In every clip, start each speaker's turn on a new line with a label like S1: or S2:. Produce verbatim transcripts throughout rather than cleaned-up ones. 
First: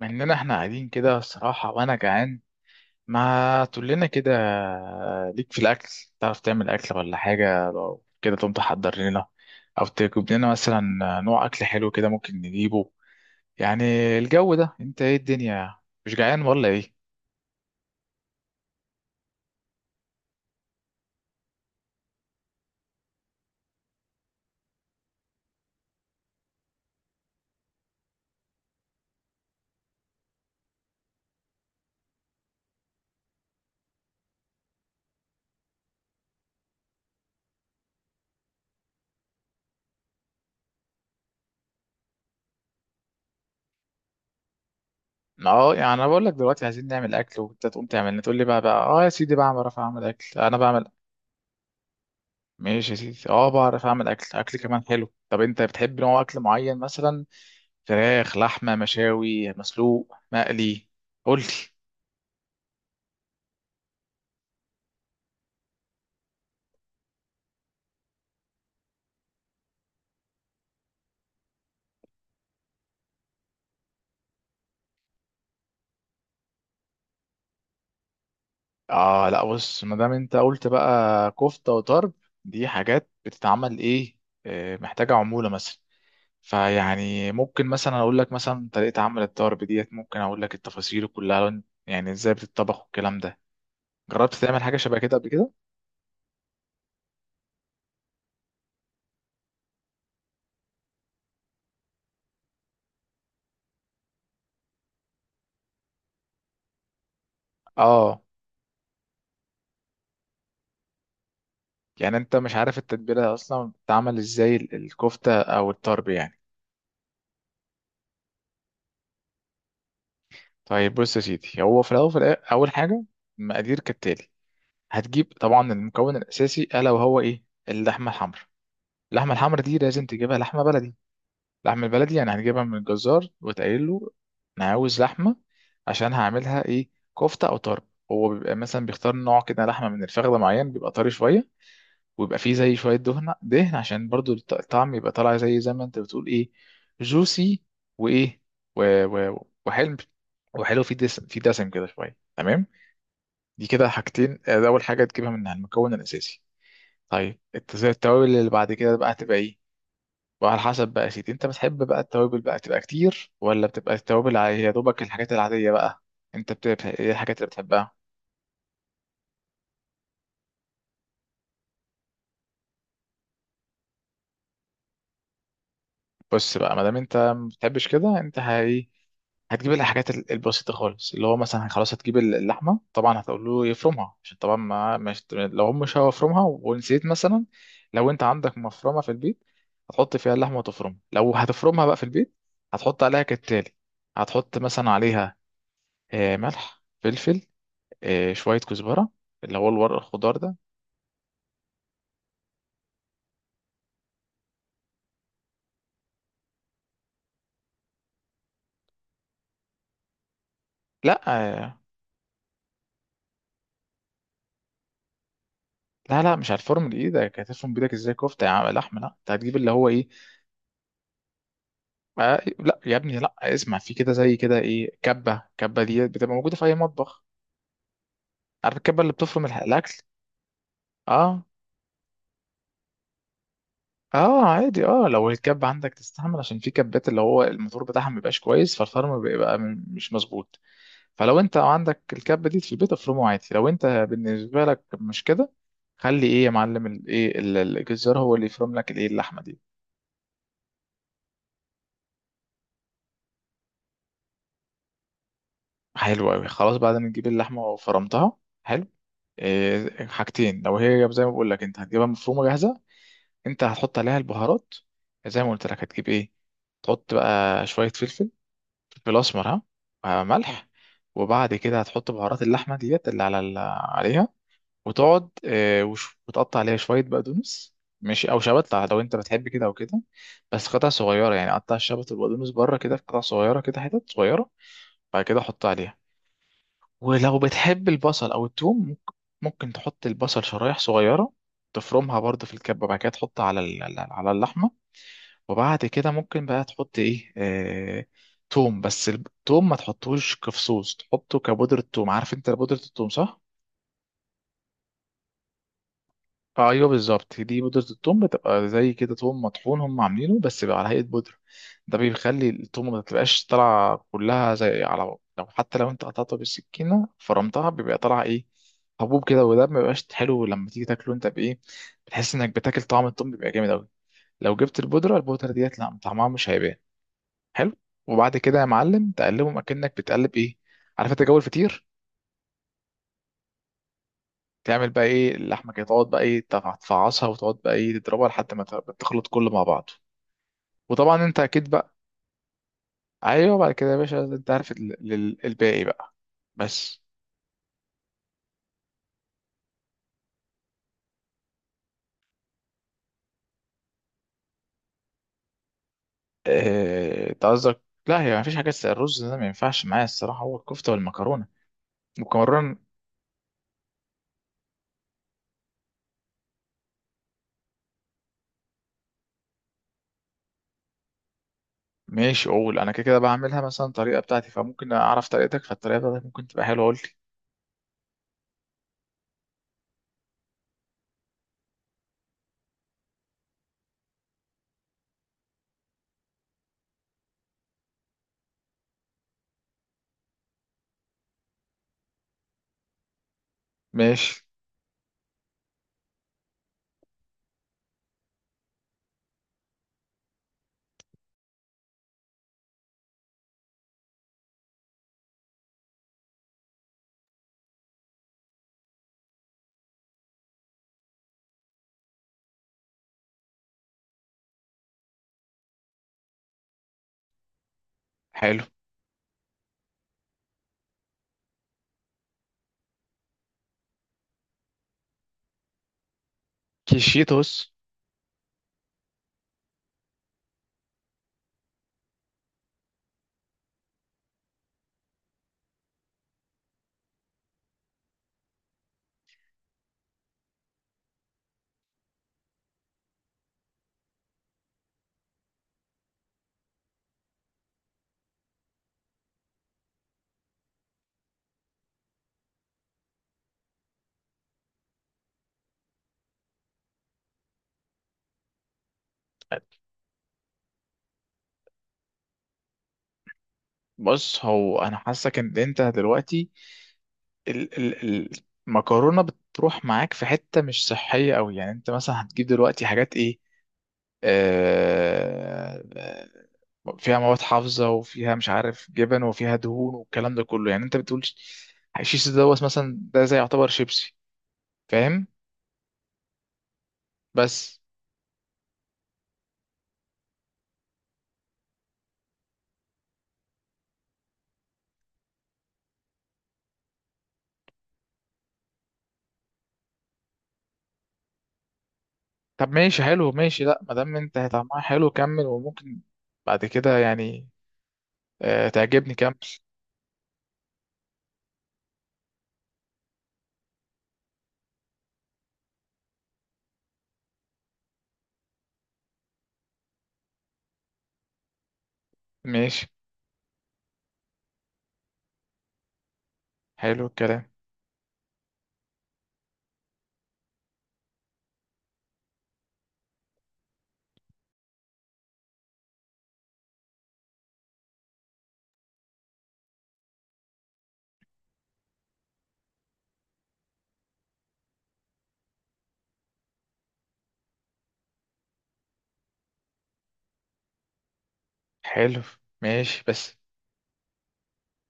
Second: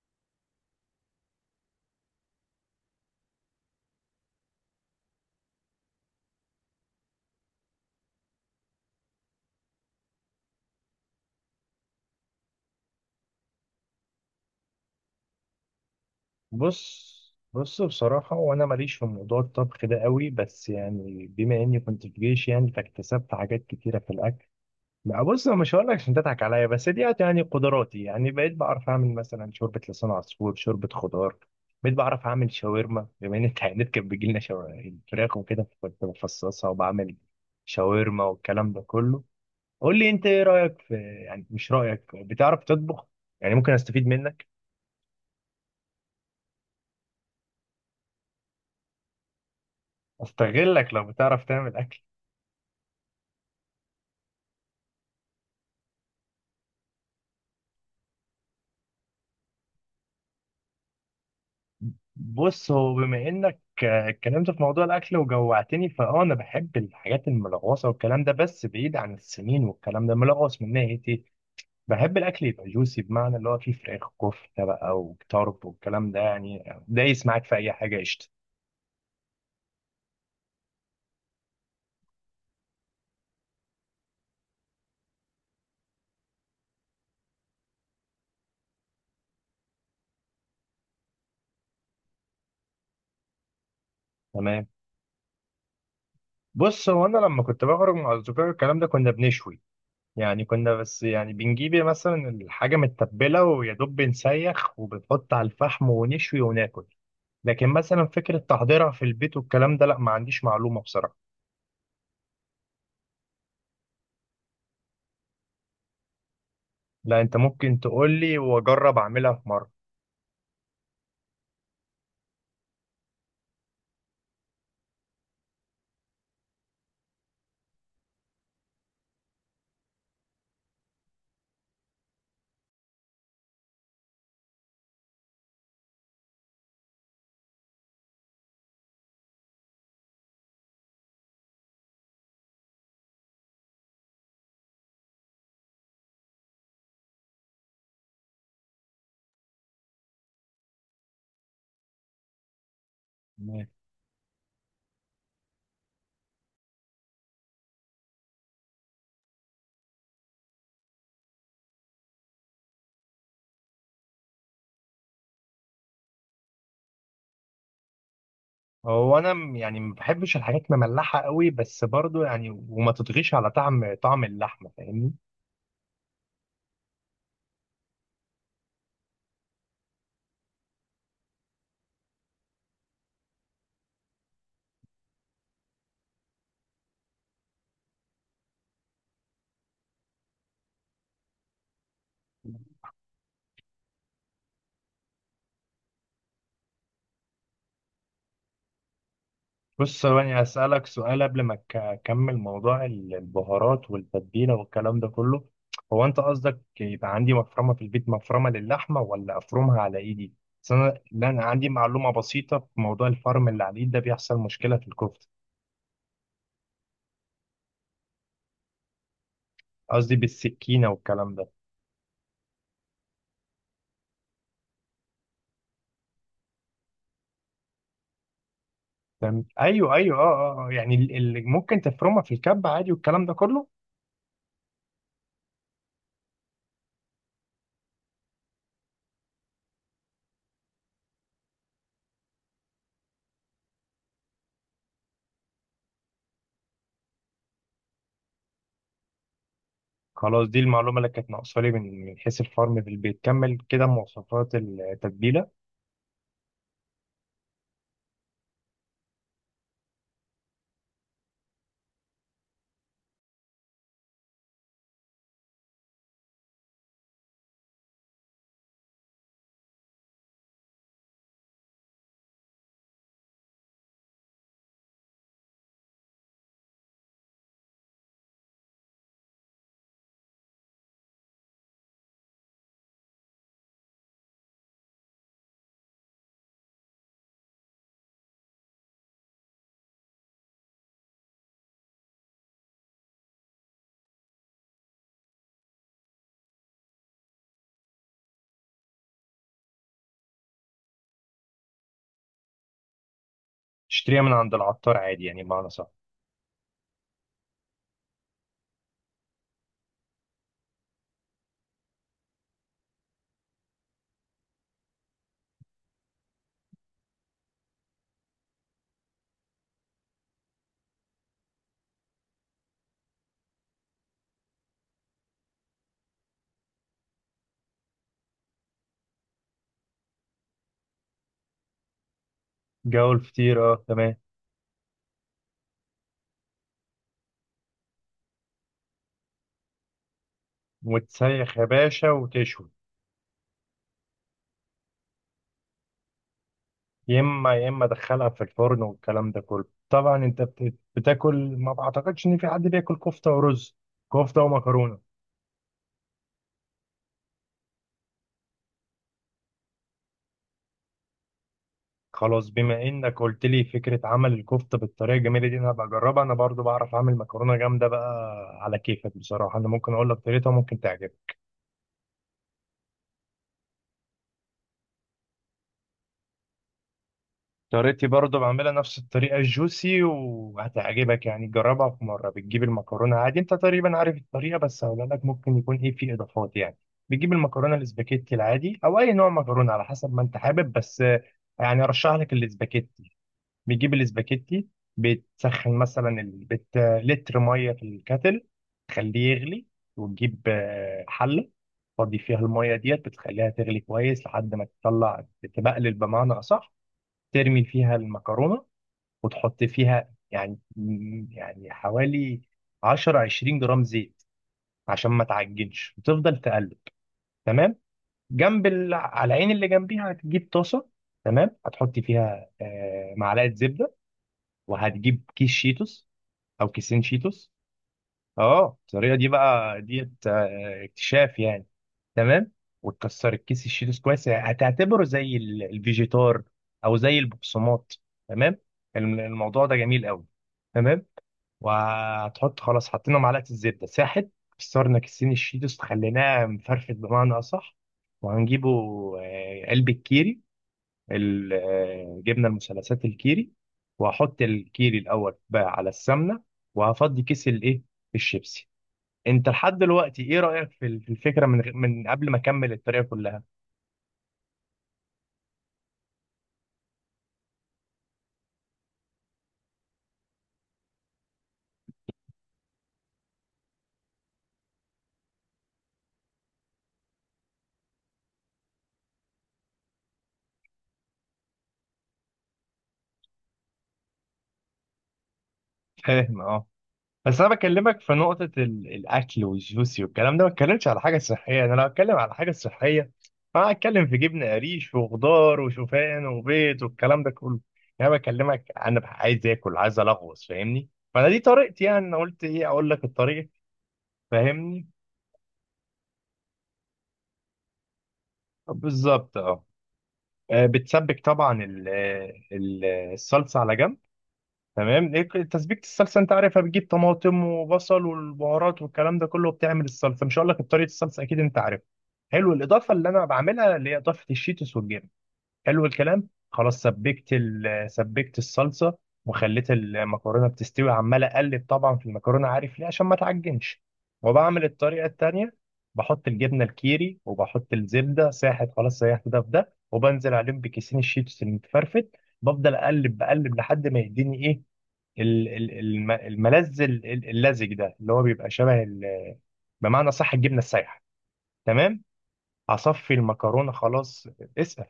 S1: مع اننا احنا قاعدين كده الصراحة وانا جعان، ما تقول لنا كده ليك في الاكل. تعرف تعمل اكل ولا حاجة؟ لو كده تقوم تحضر لنا، او تجيب لنا مثلا نوع اكل حلو كده ممكن نجيبه. يعني الجو ده، انت ايه الدنيا؟ مش جعان ولا ايه؟
S2: بص بص بصراحة، وأنا ماليش في موضوع الطبخ ده قوي، بس يعني بما إني كنت في جيش يعني فاكتسبت حاجات كتيرة في الأكل. ما بص، أنا مش هقول لك عشان تضحك عليا، بس دي يعني قدراتي. يعني بقيت بعرف أعمل مثلا شوربة لسان عصفور، شوربة خضار. بقيت بعرف أعمل شاورما، بما إن التعيينات كانت بيجي لنا شوا- فراخ وكده، كنت بفصصها وبعمل شاورما والكلام ده كله. قول لي أنت، إيه رأيك في، يعني مش رأيك بتعرف تطبخ؟ يعني ممكن أستفيد منك،
S1: اه، يعني انا بقول لك دلوقتي عايزين نعمل اكل وانت تقوم تعمل لنا، تقول لي بقى بقى اه يا سيدي بقى بعرف اعمل اكل انا بعمل.
S2: أستغلك لو بتعرف تعمل أكل.
S1: ماشي يا سيدي، اه بعرف اعمل اكل، اكل كمان حلو. طب انت بتحب نوع اكل معين مثلا؟ فراخ، لحمة، مشاوي، مسلوق، مقلي؟ قول لي.
S2: بص، هو بما انك آه، اتكلمت في موضوع الاكل وجوعتني، فاه انا بحب الحاجات الملغوصه والكلام ده، بس بعيد عن السمين. والكلام ده ملغوص من ناحيه ايه؟ بحب الاكل يبقى جوسي، بمعنى اللي هو فيه فراخ، كفته بقى وطرب والكلام ده، يعني دايس معاك في اي حاجه قشطه.
S1: اه، لا بص، ما دام انت قلت بقى كفتة وطرب، دي حاجات بتتعمل ايه؟ آه، محتاجة عمولة مثلا. فيعني ممكن مثلا اقول لك مثلا طريقة عمل الطرب ديت، ممكن اقول لك التفاصيل كلها، يعني ازاي بتطبخ والكلام ده. جربت تعمل
S2: تمام.
S1: حاجة شبه كده قبل كده؟
S2: بص، هو انا لما كنت بخرج مع اصدقائي الكلام ده كنا بنشوي. يعني كنا، بس يعني بنجيب مثلا الحاجه متبله، ويا دوب بنسيخ وبنحط على الفحم ونشوي وناكل. لكن مثلا
S1: اه.
S2: فكرة تحضيرها في البيت والكلام ده، لا، ما عنديش معلومة بصراحة.
S1: يعني انت مش عارف التتبيلة اصلا بتتعمل ازاي، ال- الكفتة او الطرب يعني.
S2: لا، انت ممكن تقول لي واجرب اعملها في مرة.
S1: طيب بص يا سيدي، هو في الاول، في الآ- اول حاجة، مقادير كالتالي. هتجيب طبعا المكون الاساسي الا وهو ايه؟ اللحمه الحمراء. اللحمه الحمراء دي لازم تجيبها لحمه بلدي. اللحمه البلدي يعني هنجيبها من الجزار، وتقول له انا عاوز لحمه عشان هعملها ايه، كفته او طرب. هو بيبقى مثلا بيختار نوع كده لحمه من الفخده معين، بيبقى طري شويه، ويبقى فيه زي شويه دهن دهن، عشان برضو الط- الطعم يبقى طالع زي زي ما انت بتقول ايه، جوسي. وايه، و... و... وحلم، وحلو، في دسم في دسم كده شويه، تمام. دي
S2: تمام.
S1: كده حاجتين. آه، ده اول حاجه تجيبها منها، المكون الاساسي. طيب الت- زي التوابل اللي بعد كده بقى هتبقى ايه، وعلى حسب بقى يا سيدي انت بتحب بقى التوابل بقى تبقى كتير، ولا بتبقى التوابل ع- يا دوبك الحاجات العادية بقى. انت بتبقى ايه الحاجات اللي بتحبها؟
S2: هو انا م- يعني ما بحبش الحاجات مملحة قوي، بس برضو يعني، وما تطغيش على طعم طعم اللحمة، فاهمني؟
S1: بص بقى، ما دام انت ما بتحبش كده، انت هي هتجيب الحاجات ال- البسيطة خالص، اللي هو مثلا خلاص هتجيب ال- اللحمة. طبعا هتقول له يفرمها، عشان طبعا ما مش، لو هم مش هيفرمها ونسيت مثلا، لو انت عندك مفرمة في البيت هتحط فيها اللحمة وتفرمها. لو هتفرمها بقى في البيت، هتحط عليها كالتالي. هتحط مثلا عليها آه، ملح، فلفل، آه، شوية كزبرة، اللي هو الورق
S2: بص،
S1: الخضار
S2: ثواني
S1: ده.
S2: اسالك سؤال قبل ما أك- اكمل موضوع ال- البهارات والتتبيلة والكلام ده كله. هو انت قصدك يبقى عندي مفرمة في البيت، مفرمة للحمة، ولا افرمها على ايدي؟ بس انا،
S1: لا.
S2: لأن أنا عندي
S1: آه،
S2: معلومة بسيطة في موضوع الفرم اللي على الايد ده، بيحصل مشكلة في الكفتة.
S1: لا لا، مش هتفرم بايدك. هتفرم بايدك ازاي كفتة يا عم لحمة؟ لا، انت هتجيب اللي هو ايه.
S2: قصدي بالسكينه والكلام ده.
S1: آه، لا يا ابني، لا اسمع في كده، زي كده ايه، كبة. كبة دي بتبقى موجودة في اي مطبخ. عارف الكبة اللي بتفرم
S2: تمام،
S1: الح- الاكل.
S2: ايوه ايوه اه، اه آه. يعني اللي
S1: اه.
S2: ممكن تفرمها في الكب عادي والكلام ده كله.
S1: اه، عادي، اه لو الكبة عندك تستحمل، عشان في كبات اللي هو الموتور بتاعها ما بيبقاش كويس، فالفرم بيبقى م- مش مظبوط. فلو انت عندك الكبه دي في البيت افرمه عادي. لو انت بالنسبه لك مش كده، خلي ايه يا معلم، الايه الجزار هو اللي يفرم لك الايه اللحمه دي.
S2: خلاص، دي المعلومه اللي كانت ناقصه لي من من حيث الفرم في البيت. كمل كده مواصفات التتبيله.
S1: حلو قوي. خلاص، بعد ما تجيب اللحمه وفرمتها، حلو. إيه حاجتين، لو هي زي ما بقول لك انت هتجيبها مفرومه جاهزه، انت هتحط عليها البهارات. زي ما قلت لك، هتجيب ايه، تحط بقى شويه فلفل، فلفل اسمر، ها، آه، ملح. وبعد كده هتحط بهارات اللحمه ديت اللي على ال- عليها، وتقعد آه، وش- وتقطع عليها شوية بقدونس، ماشي، أو شبت لو أنت بتحب كده أو كده، بس قطع صغيرة، يعني قطع الشبت والبقدونس بره كده في قطع صغيرة كده، حتت صغيرة. بعد كده حط عليها، ولو بتحب البصل أو التوم، ممكن، ممكن تحط البصل شرايح صغيرة، تفرمها برضه في الكبة، بعد كده تحطها على ال- على على اللحمة. وبعد كده ممكن بقى تحط إيه، آه... توم. بس التوم ما تحطوش كفصوص، تحطه كبودرة توم. عارف أنت بودرة التوم، صح؟
S2: تشتريها من عند العطار عادي يعني، بمعنى صح؟
S1: ايوه بالظبط، دي بودرة التوم، بتبقى زي كده توم مطحون هم عاملينه بس بيبقى على هيئة بودرة. ده بيخلي التوم ما تبقاش طالعة كلها زي، على لو، حتى لو انت قطعتها بالسكينة فرمتها بيبقى طالع ايه، حبوب كده. وده ما بيبقاش حلو لما تيجي تاكله انت بايه، بتحس انك بتاكل طعم التوم بيبقى جامد قوي. لو جبت البودرة، البودرة ديت لا طعمها مش هيبان. حلو. وبعد كده يا معلم تقلبهم اكنك بتقلب ايه، عارف انت جو الفطير.
S2: جو الفطير، اه تمام.
S1: تعمل بقى ايه اللحمه كده، تقعد بقى ايه تف- تفعصها، وتقعد بقى ايه تضربها لحد ما ت- تخلط كله مع بعضه. وطبعا انت
S2: وتسيخ يا
S1: اكيد بقى،
S2: باشا وتشوي.
S1: ايوه بعد كده يا باشا انت عارف ال- ال- الباقي بقى، بس.
S2: يا اما يا اما دخلها في الفرن والكلام ده كله. طبعا انت بت- بتاكل. ما بعتقدش ان في حد بياكل كفته ورز، كفته ومكرونه.
S1: آه، انت قصدك، لا، هي مفيش حاجه اسمها الرز ده، ما ينفعش معايا الصراحه، هو الكفته والمكرونه.
S2: خلاص،
S1: والمكرونه؟
S2: بما انك قلت لي فكره عمل الكفته بالطريقه الجميله دي، انا هبقى اجربها. انا برضو بعرف اعمل مكرونه جامده بقى. على كيفك بصراحه، انا ممكن اقول لك طريقتها، ممكن تعجبك.
S1: ماشي، اقول انا كده كده بعملها مثلا طريقه بتاعتي، فممكن اعرف طريقتك، فالطريقه بتاعتك ممكن تبقى حلوه، قول لي.
S2: طريقتي برضو بعملها نفس الطريقه الجوسي، وهتعجبك يعني، جربها في مره. بتجيب المكرونه عادي، انت تقريبا عارف الطريقه، بس هقول لك ممكن يكون ايه في اضافات يعني. بتجيب المكرونه الاسباجيتي العادي او اي نوع مكرونه على حسب ما انت حابب، بس يعني ارشح لك الاسباجيتي. بتجيب
S1: ماشي.
S2: الاسباجيتي. بتسخن مثلا ال- بت... لتر ميه في الكاتل، تخليه يغلي. وتجيب آه، حله، تفضي فيها الميه ديت، بتخليها تغلي كويس لحد ما تطلع، تبقلل بمعنى اصح. ترمي فيها المكرونه، وتحط فيها يعني يعني حوالي عشرة عشرين جرام زيت عشان ما تعجنش، وتفضل تقلب. تمام.
S1: حلو.
S2: جنب ال... على العين اللي جنبيها هتجيب طاسه. تمام، هتحط فيها آه، معلقه زبده، وهتجيب كيس شيتوس او كيسين شيتوس.
S1: كيشيتوس.
S2: اه، الطريقه دي بقى ديت آه، اكتشاف يعني. تمام. وتكسر الكيس الشيتوس كويس، يعني هتعتبره زي ال- الفيجيتار او زي البقسماط. تمام. الم- الموضوع ده جميل قوي. تمام. وهتحط، خلاص حطينا معلقه الزبده ساحت، كسرنا كيسين الشيتوس خليناه مفرفت بمعنى اصح، وهنجيبه آه، قلب الكيري، ال- آه، جبنه المثلثات الكيري. وهحط الكيري الاول بقى على السمنه، وهفضي كيس الايه الشيبسي. انت لحد دلوقتي ايه رايك في ال- في الفكره من غ- من قبل ما اكمل الطريقه كلها؟
S1: بص هو انا حاسك ان انت دلوقتي، ال ال المكرونه بتروح معاك في حته مش صحيه قوي، يعني انت مثلا هتجيب دلوقتي حاجات ايه، آه آه، فيها مواد حافظه، وفيها مش عارف جبن، وفيها دهون، والكلام ده كله، يعني انت بتقول ش- الشيش دوت مثلا ده زي يعتبر شيبسي، فاهم؟
S2: فاهم، اه. بس انا
S1: بس،
S2: بكلمك في نقطه ال- الاكل والجوسي والكلام ده، ما اتكلمتش على حاجه صحيه. انا لو اتكلم على حاجه صحيه، انا هتكلم في جبنه قريش وخضار وشوفان وبيض والكلام ده كله. يعني انا بكلمك انا عايز اكل، عايز الغوص، فاهمني؟ فانا دي طريقتي، يعني انا قلت ايه
S1: طب
S2: اقول
S1: ماشي،
S2: لك
S1: حلو،
S2: الطريقه.
S1: ماشي، لا ما دام انت طعمها
S2: فاهمني؟
S1: حلو كمل، وممكن بعد كده يعني آه تعجبني، كمل.
S2: بالظبط اه. آه، بتسبك طبعا ال- ال- الصلصه على جنب. تمام، إيه، تسبيكه الصلصه انت عارفها، بتجيب طماطم وبصل والبهارات والكلام ده كله بتعمل الصلصه. مش هقول لك طريقه الصلصه اكيد انت عارفها. حلو
S1: ماشي.
S2: الاضافه اللي انا بعملها، اللي هي اضافه الشيتوس والجبن. حلو الكلام. خلاص
S1: حلو
S2: سبكت
S1: الكلام.
S2: ال- سبكت الصلصه وخليت المكرونه بتستوي، عمال اقلب طبعا في المكرونه، عارف ليه؟ عشان ما تعجنش، وبعمل الطريقه التانيه. بحط الجبنه الكيري، وبحط الزبده ساحت خلاص، سيحت ده في ده، وبنزل عليهم بكيسين الشيتوس المتفرفت. بفضل اقلب، بقلب لحد ما يديني ايه ال- ال- الم- الملذ ال- ال- اللزج ده، اللي هو بيبقى شبه ال- بمعنى صح الجبنه السايحه. تمام.
S1: حلو. ماشي.
S2: اصفي
S1: بس،
S2: المكرونه، خلاص اسأل.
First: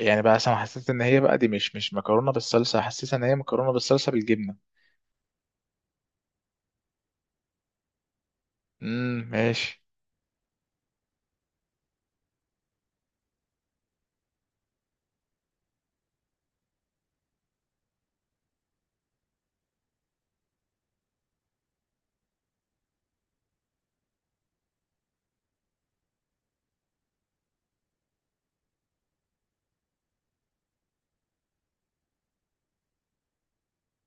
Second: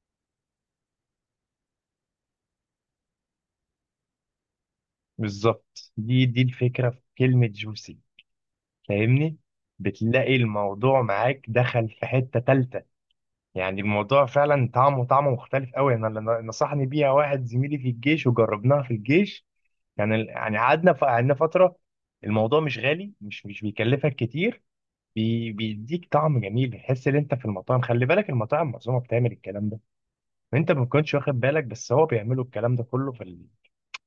S1: يعني بقى انا حسيت ان هي بقى دي مش مش مكرونه بالصلصه، حسيت ان هي مكرونه بالصلصه بالجبنه.
S2: بالظبط، دي دي الفكرة في كلمة جوسي،
S1: امم
S2: فاهمني؟
S1: ماشي.
S2: بتلاقي الموضوع معاك دخل في حتة تالتة. يعني الموضوع فعلا، طعمه طعمه مختلف قوي. انا اللي نصحني بيها واحد زميلي في الجيش، وجربناها في الجيش. يعني ال- يعني قعدنا، ف- قعدنا فترة. الموضوع مش غالي، مش مش بيكلفك كتير، بي بيديك طعم جميل. بتحس ان انت في المطاعم. خلي بالك المطاعم معظمها بتعمل الكلام ده، انت ما كنتش واخد بالك، بس هو بيعملوا الكلام ده كله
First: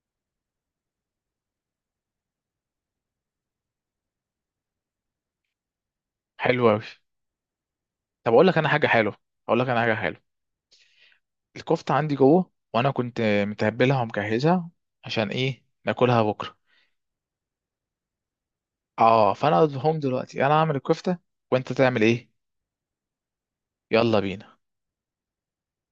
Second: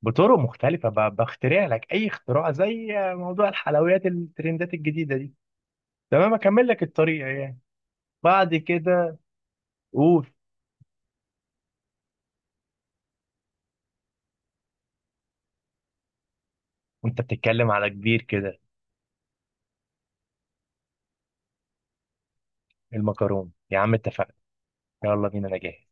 S2: بطرق مختلفة، ب- بخترع لك أي اختراع، زي موضوع الحلويات الترندات الجديدة دي. تمام،
S1: حلو
S2: أكمل
S1: قوي.
S2: لك الطريق يعني،
S1: طب اقول
S2: بعد
S1: لك انا حاجه حلوه،
S2: كده
S1: اقول لك انا حاجه حلوه
S2: قول.
S1: الكفته عندي جوه، وانا كنت متبلها ومجهزها عشان ايه، ناكلها بكره.
S2: وأنت بتتكلم على كبير كده.
S1: اه، فانا اقول لهم دلوقتي انا هعمل الكفته، وانت تعمل ايه.
S2: المكرونة يا عم،
S1: يلا
S2: اتفقنا.
S1: بينا.
S2: يلا بينا أنا جاهز.